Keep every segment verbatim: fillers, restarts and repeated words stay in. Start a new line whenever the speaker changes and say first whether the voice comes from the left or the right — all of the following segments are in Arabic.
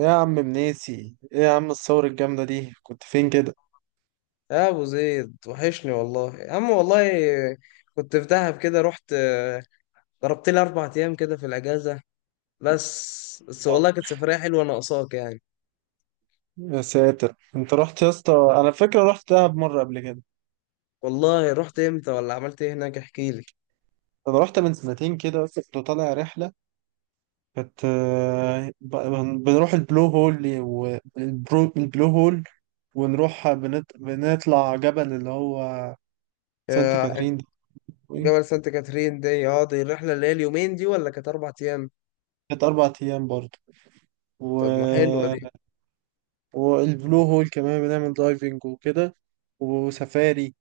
right: إيه يا عم مناسي، ايه يا عم الثورة الجامدة دي، كنت فين كده؟
left: يا ابو زيد، وحشني والله يا عم. والله كنت في دهب كده رحت، آه، ضربت لي اربع ايام كده في الاجازه. بس بس
right: آه.
left: والله كانت سفريه حلوه ناقصاك يعني.
right: يا ساتر، انت رحت يا اسطى. انا فاكر رحت دهب مرة قبل كده.
left: والله رحت امتى ولا عملت ايه هناك؟ احكي لي.
right: انا رحت من سنتين كده بس كنت طالع رحلة. كانت آه، ب- بن- بنروح البلو هول والبلو البلو هول، ونروح بنت... بنطلع جبل اللي هو سانت
left: آه،
right: كاترين ده. إيه؟
left: جبل سانت كاترين دي، اه دي الرحله اللي هي اليومين دي ولا كانت اربع ايام؟
right: كانت أربع أيام برضه و...
left: طب ما حلوه دي.
right: والبلو هول كمان بنعمل دايفنج وكده وسفاري،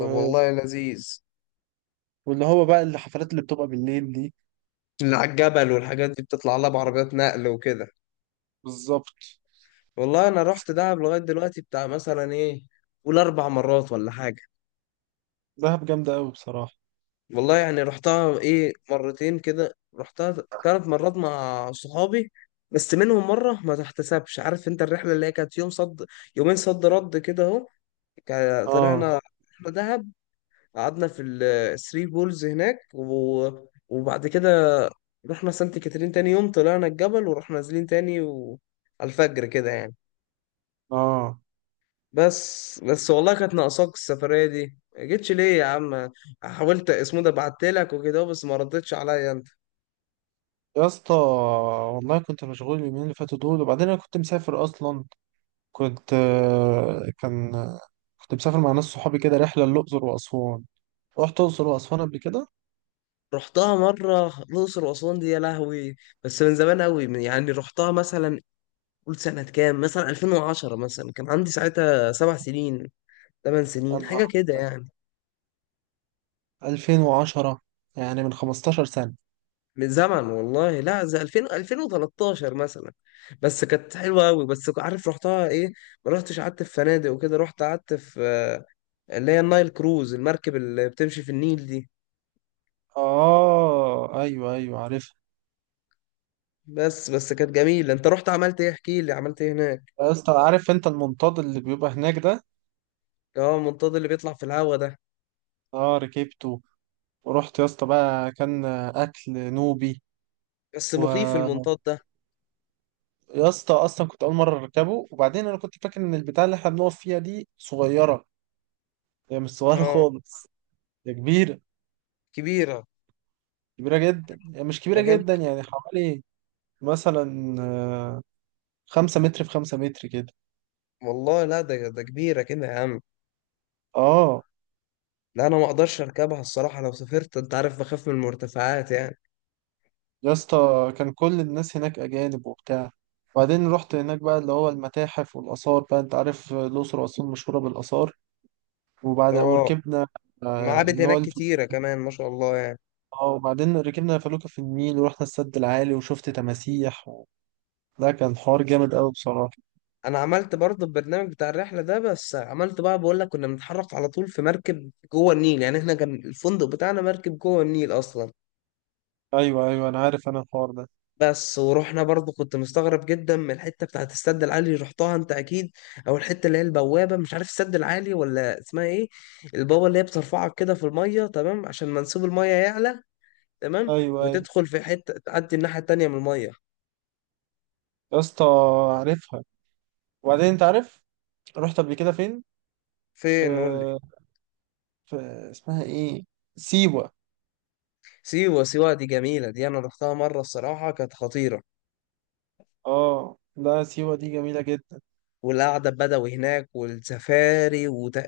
left: طب والله لذيذ.
right: واللي هو بقى الحفلات اللي بتبقى بالليل دي.
left: اللي على الجبل والحاجات دي بتطلع لها بعربيات نقل وكده.
right: بالظبط.
left: والله انا
right: بس
left: رحت
right: كانت
left: دهب لغايه دلوقتي بتاع مثلا ايه؟ قول اربع مرات ولا حاجه.
right: دهب جامدة أوي بصراحة.
left: والله يعني رحتها ايه، مرتين كده، رحتها ثلاث مرات مع صحابي. بس منهم مرة ما تحتسبش، عارف انت الرحلة اللي هي كانت يوم صد، يومين صد رد كده اهو. كا-
right: اه.
left: طلعنا رحلة دهب. قعدنا في الثري بولز هناك، و... وبعد كده رحنا سانت كاترين، تاني يوم طلعنا الجبل ورحنا نازلين تاني و... على الفجر كده يعني.
right: اه
left: بس بس والله كانت ناقصاك السفرية دي، ما جيتش ليه يا عم؟ حاولت اسمه ده بعتلك وكده بس ما ردتش عليا.
right: يا اسطى، والله كنت مشغول اليومين اللي فاتوا دول، وبعدين انا كنت مسافر اصلا. كنت آه، كان كنت مسافر مع ناس صحابي كده، رحله للاقصر واسوان. رحت الاقصر واسوان قبل كده.
left: رحتها مرة الأقصر وأسوان دي، يا لهوي. بس من زمان أوي، من- يعني رحتها مثلا، قول سنة كام، مثلا ألفين وعشرة، مثلا كان عندي ساعتها سبع سنين، ثمان
right: يا
left: سنين
right: نهار،
left: حاجة كده يعني.
right: ألفين وعشرة، يعني من خمستاشر سنة سنه.
left: من زمن والله، لا زي ألفين، ألفين وتلتاشر مثلا. بس كانت حلوة أوي، بس عارف رحتها إيه؟ ما رحتش قعدت في فنادق وكده، رحت قعدت في آه، اللي هي النايل كروز، المركب اللي بتمشي في النيل دي.
right: اه ايوه ايوه عارف.
left: بس بس كانت جميلة. أنت رحت عملت إيه؟ احكي لي عملت إيه هناك؟
right: يا اسطى، عارف انت المنطاد اللي بيبقى هناك ده؟
left: أه، المنطاد اللي بيطلع في الهوا ده.
right: اه ركبته. ورحت يا اسطى بقى، كان اكل نوبي.
left: بس مخيف
right: ويا
left: المنطاد ده.
right: اسطى، اصلا كنت اول مره اركبه، وبعدين انا كنت فاكر ان البتاع اللي احنا بنقف فيها دي صغيره. هي مش صغيره
left: اه،
right: خالص. هي كبيره.
left: كبيرة.
right: كبيره جدا، هي مش كبيره
left: مكان.
right: جدا يعني، حوالي مثلا آه، خمسة متر في خمسة متر كده.
left: والله، لا ده ده كبيرة كده يا عم.
right: اه.
left: لا، أنا ما أقدرش أركبها الصراحة، لو سافرت، أنت عارف بخاف من المرتفعات يعني.
right: يا اسطى كان كل الناس هناك اجانب وبتاع. وبعدين رحت هناك بقى اللي هو المتاحف والآثار، بقى أنت عارف الأقصر وأسوان مشهورة بالآثار. وبعد
left: اه،
right: وركبنا آه،
left: معابد
right: اللي هو
left: هناك كتيرة كمان ما شاء الله يعني.
right: اه، وبعدين ركبنا فلوكة في النيل ورحنا السد العالي وشفت تماسيح و... ده كان حوار جامد قوي بصراحة.
left: أنا عملت برضه البرنامج بتاع الرحلة ده، بس عملت بقى، بقول لك كنا بنتحرك على طول في مركب جوه النيل، يعني إحنا كان الفندق بتاعنا مركب جوه النيل أصلا.
right: ايوه ايوه انا عارف انا الحوار ده.
left: بس ورحنا برضو، كنت مستغرب جدا من الحته بتاعت السد العالي، رحتها انت اكيد. او الحته اللي هي البوابه، مش عارف السد العالي ولا اسمها ايه. البوابه اللي هي بترفعك كده في الميه، تمام، عشان منسوب الميه يعلى. تمام.
right: ايوه ايوه.
left: وتدخل في حته تعدي الناحيه التانيه من الميه.
right: يا اسطى، عارفها. وبعدين انت عارف، رحت قبل كده فين؟
left: فين؟ قول لي.
right: آه... في... اسمها ايه؟ سيوة.
left: سيوه، سيوه دي جميله، دي انا رحتها مره الصراحه كانت خطيره.
right: اه لا، سيوة دي جميلة جدا.
left: والقعده البدوي هناك والسفاري وت...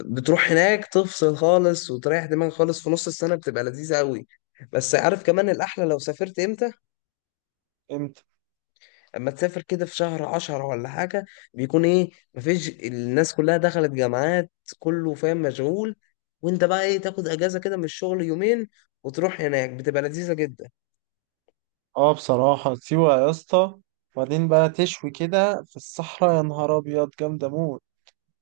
left: بتروح هناك تفصل خالص وتريح دماغك خالص، في نص السنه بتبقى لذيذه قوي. بس عارف كمان الاحلى لو سافرت امتى؟
right: امتى؟
left: اما تسافر كده في شهر عشرة ولا حاجة. بيكون ايه، مفيش، الناس كلها دخلت جامعات. كله فاهم مشغول. وانت بقى ايه، تاخد اجازة كده من الشغل يومين. وتروح هناك، بتبقى لذيذة جدا.
right: اه بصراحة سيوة يا اسطى، وبعدين بقى تشوي كده في الصحراء، يا نهار ابيض جامدة موت.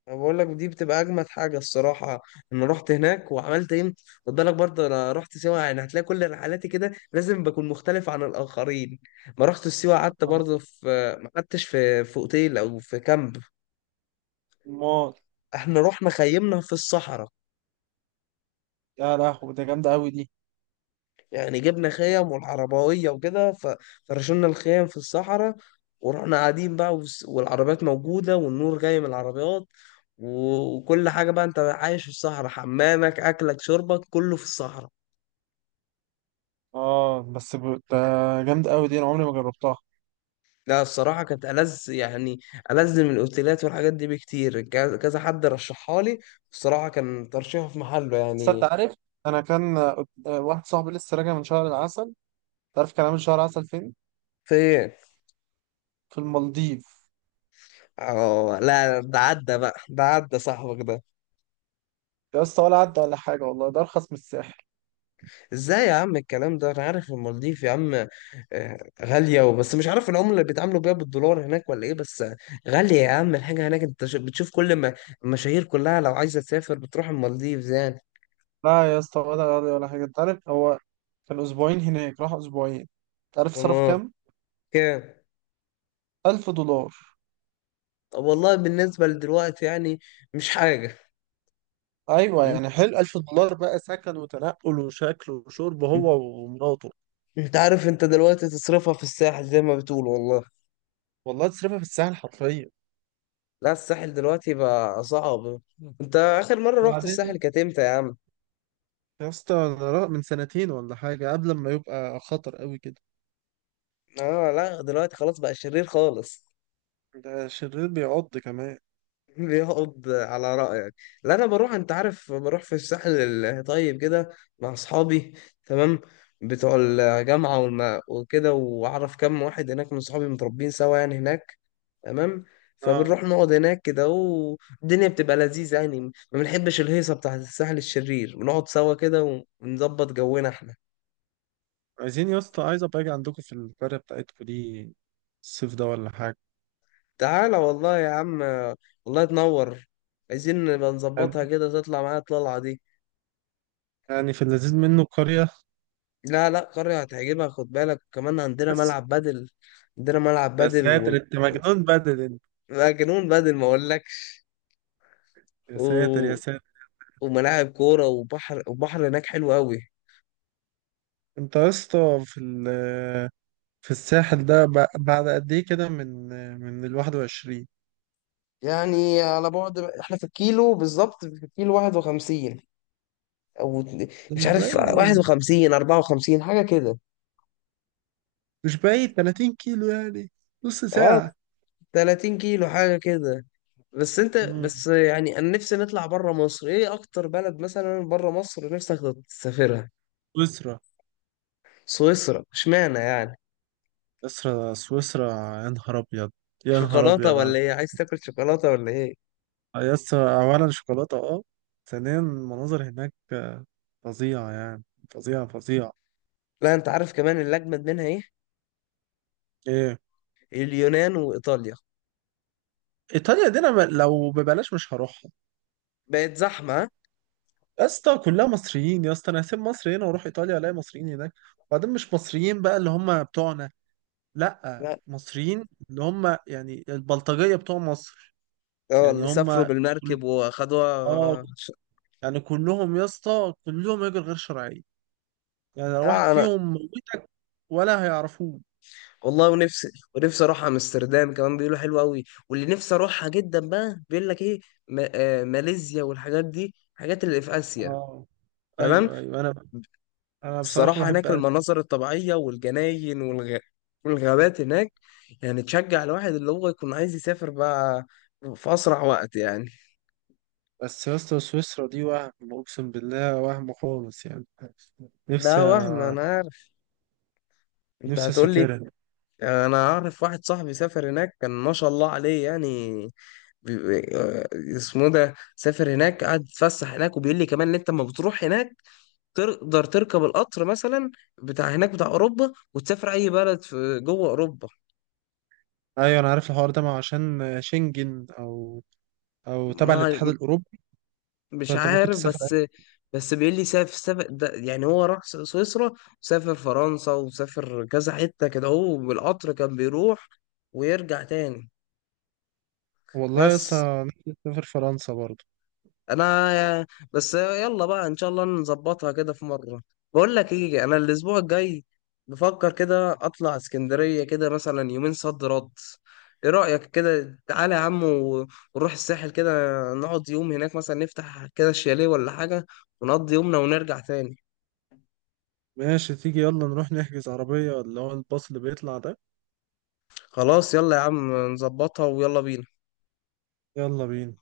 left: انا بقول لك دي بتبقى اجمد حاجة الصراحة ان رحت هناك وعملت ايه. خد بالك برضه، انا رحت سيوة يعني، هتلاقي كل رحلاتي كده لازم بكون مختلف عن الاخرين. ما رحت سيوة قعدت
right: اه
left: برضه في، ما قعدتش في في اوتيل او في كامب.
right: موت.
left: احنا رحنا خيمنا في الصحراء.
right: يا لهوي، ده جامدة قوي دي.
left: يعني جبنا خيم والعربوية وكده، ف- فرشنا الخيم في الصحراء. ورحنا قاعدين بقى، والس- والعربيات موجودة والنور جاي من العربيات. و- وكل حاجة بقى، انت عايش في الصحراء، حمامك أكلك شربك كله في الصحراء.
right: اه بس ب... ده جامد قوي دي، انا عمري ما جربتها.
left: لا، الصراحة كانت ألذ يعني. ألذ من الأوتيلات والحاجات دي بكتير، كذا كذا حد رشحها لي. بصراحة كان ترشيحه في محله
right: بس انت
left: يعني.
right: عارف، انا كان آه، واحد صاحبي لسه راجع من شهر العسل. تعرف كان عامل شهر عسل فين؟
left: في إيه؟
right: في المالديف.
left: اه لا، ده عدى بقى، ده عدى صاحبك ده.
right: يا اسطى، ولا عدى ولا حاجه، والله ده ارخص من الساحل.
left: ازاي يا عم الكلام ده؟ انا عارف المالديف يا عم. آه، غالية وبس، مش عارف العملة اللي بيتعاملوا بيها بالدولار هناك ولا ايه، بس آه، غالية يا عم الحاجة هناك، انت ش- بتشوف كل ما المشاهير كلها لو عايزة تسافر بتروح المالديف يعني.
right: لا يا اسطى، ولا غالي ولا حاجه. انت عارف هو كان اسبوعين هناك، راح اسبوعين، تعرف صرف
left: والله،
right: كام؟
left: كام؟
right: ألف دولار.
left: طب والله بالنسبة لدلوقتي يعني مش حاجة.
right: ايوه
left: م-
right: يعني حلو. ألف دولار بقى سكن وتنقل وشكل وشرب
left: م-
right: هو ومراته.
left: انت عارف، انت دلوقتي تصرفها في الساحل زي ما بتقول والله.
right: والله تصرفها في الساحل حرفيا.
left: لا، الساحل دلوقتي بقى صعب. انت اخر مرة رحت الساحل
right: وبعدين
left: كانت امتى يا عم؟
right: يا اسطى، أنا را- من سنتين ولا حاجة، قبل ما يبقى خطر قوي كده.
left: اه لا، دلوقتي خلاص بقى شرير خالص.
right: ده شرير بيعض كمان.
left: بيقعد على رأيك. لا، انا بروح، انت عارف، بروح في الساحل الطيب كده مع اصحابي. تمام. بتوع الجامعة والما وكده، واعرف كم واحد هناك من صحابي متربين سوا يعني هناك. تمام.
right: اه.
left: فبنروح نقعد هناك كده والدنيا بتبقى لذيذة يعني، ما بنحبش الهيصة بتاعة الساحل الشرير، بنقعد سوا كده ونظبط جونا احنا.
right: عايزين يا اسطى، عايز ابقى اجي عندكم في القرية بتاعتكم دي الصيف ده ولا حاجة.
left: تعالى والله يا عم. والله تنور. عايزين نبقى
right: يعني
left: نظبطها كده، تطلع معايا الطلعة دي.
right: يعني في اللذيذ منه قرية.
left: لا لا، قرية هتعجبها، خد بالك، وكمان عندنا
right: بس
left: ملعب بدل. عندنا ملعب
right: يا
left: بدل
right: ساتر،
left: و...
right: انت مجنون بدل انت.
left: لا، جنون بدل ما اقولكش.
right: يا ساتر يا
left: و...
right: ساتر.
left: وملاعب كورة وبحر، وبحر هناك حلو قوي.
right: انت يا اسطى في ال- في الساحل ده ب- بعد قد ايه كده، من من ال واحد وعشرين؟
left: يعني على بعد، احنا في الكيلو بالظبط، في الكيلو واحد وخمسين او اتن-
right: ده
left: مش
right: مش
left: عارف
right: بعيد يعني.
left: واحد وخمسين، أربعة وخمسين حاجة كده.
right: مش بعيد، 30 كيلو يعني، نص
left: اه،
right: ساعة.
left: ثلاثين كيلو حاجة كده. بس انت
right: امم
left: بس يعني، انا نفسي نطلع بره مصر، ايه اكتر بلد مثلا بره مصر نفسك تسافرها؟
right: أسرة.
left: سويسرا، اشمعنى يعني؟
right: سويسرا سويسرا. يا نهار ابيض، يا نهار
left: شوكولاته
right: ابيض على
left: ولا ايه؟
right: فكرة.
left: عايز تاكل شوكولاته ولا ايه؟
right: يا اسطى، اولا شوكولاته اه، ثانيا المناظر هناك فظيعه يعني. فظيعه فظيعه.
left: لا، انت عارف كمان اللي اجمد منها ايه؟
right: ايه.
left: اليونان وايطاليا.
right: ايطاليا دي انا م- لو ببلاش مش هروحها.
left: بقت زحمه، ها؟
right: يا اسطى كلها مصريين يا اسطى، انا هسيب مصر هنا واروح ايطاليا الاقي مصريين هناك. وبعدين مش مصريين بقى اللي هم بتوعنا. لا،
left: لا.
right: مصريين اللي هم يعني البلطجيه بتوع مصر.
left: اه،
right: يعني
left: اللي
right: هم
left: سافروا
right: كل-
left: بالمركب واخدوها
right: اه،
left: ش-
right: يعني كلهم يا اسطى كلهم هجر غير شرعي. يعني لو واحد
left: اه، انا.
right: فيهم موتك ولا هيعرفوه.
left: والله، ونفسي، ونفسي اروح امستردام كمان بيقولوا حلوه قوي. واللي نفسي اروحها جدا بقى، بيقول لك ايه، ما... آه ماليزيا والحاجات دي الحاجات اللي في اسيا.
right: اه
left: تمام.
right: ايوه ايوه انا انا بصراحه
left: الصراحة
right: بحب
left: هناك
right: ألف.
left: المناظر الطبيعية والجناين والغ... والغابات هناك. يعني تشجع الواحد اللي هو يكون عايز يسافر بقى في أسرع وقت يعني.
right: بس يا اسطى، سويسرا دي وهم، اقسم بالله وهم خالص يعني. نفسي
left: لا، وهم، أنا عارف أنت
right: نفسي
left: هتقول لي.
right: اسافرها.
left: أنا أعرف واحد صاحبي سافر هناك، كان ما شاء الله عليه يعني. بي... بي- آه، اسمه ده سافر هناك، قعد يتفسح هناك، وبيقول لي كمان إن أنت لما بتروح هناك تقدر تركب القطر مثلا بتاع هناك بتاع أوروبا، وتسافر أي بلد في جوه أوروبا.
right: ايوه انا عارف الحوار ده، ما هو عشان شنجن او او تبع
left: ما،
right: الاتحاد الاوروبي.
left: مش
right: فانت ممكن
left: عارف،
right: تسافر
left: بس
right: أي-.
left: بس بيقول لي سافر سافر ده يعني، هو راح س- سويسرا وسافر فرنسا وسافر كذا حتة كده، هو بالقطر كان بيروح ويرجع تاني.
right: والله يا
left: بس
right: اسطى نفسي اسافر فرنسا برضه.
left: انا، بس يلا بقى ان شاء الله نظبطها كده في مرة. بقول لك ايه، انا الاسبوع الجاي بفكر كده اطلع اسكندرية كده، مثلا يومين صد رد. ايه رأيك كده؟ تعالى يا عم، و- ونروح الساحل كده، نقعد يوم هناك مثلا، نفتح كده الشاليه ولا حاجة، ونقضي يومنا ونرجع تاني.
right: ماشي، تيجي يلا نروح نحجز عربيه اللي هو الباص اللي بيطلع ده.
left: خلاص يلا يا عم نظبطها ويلا بينا.
right: يلا بينا.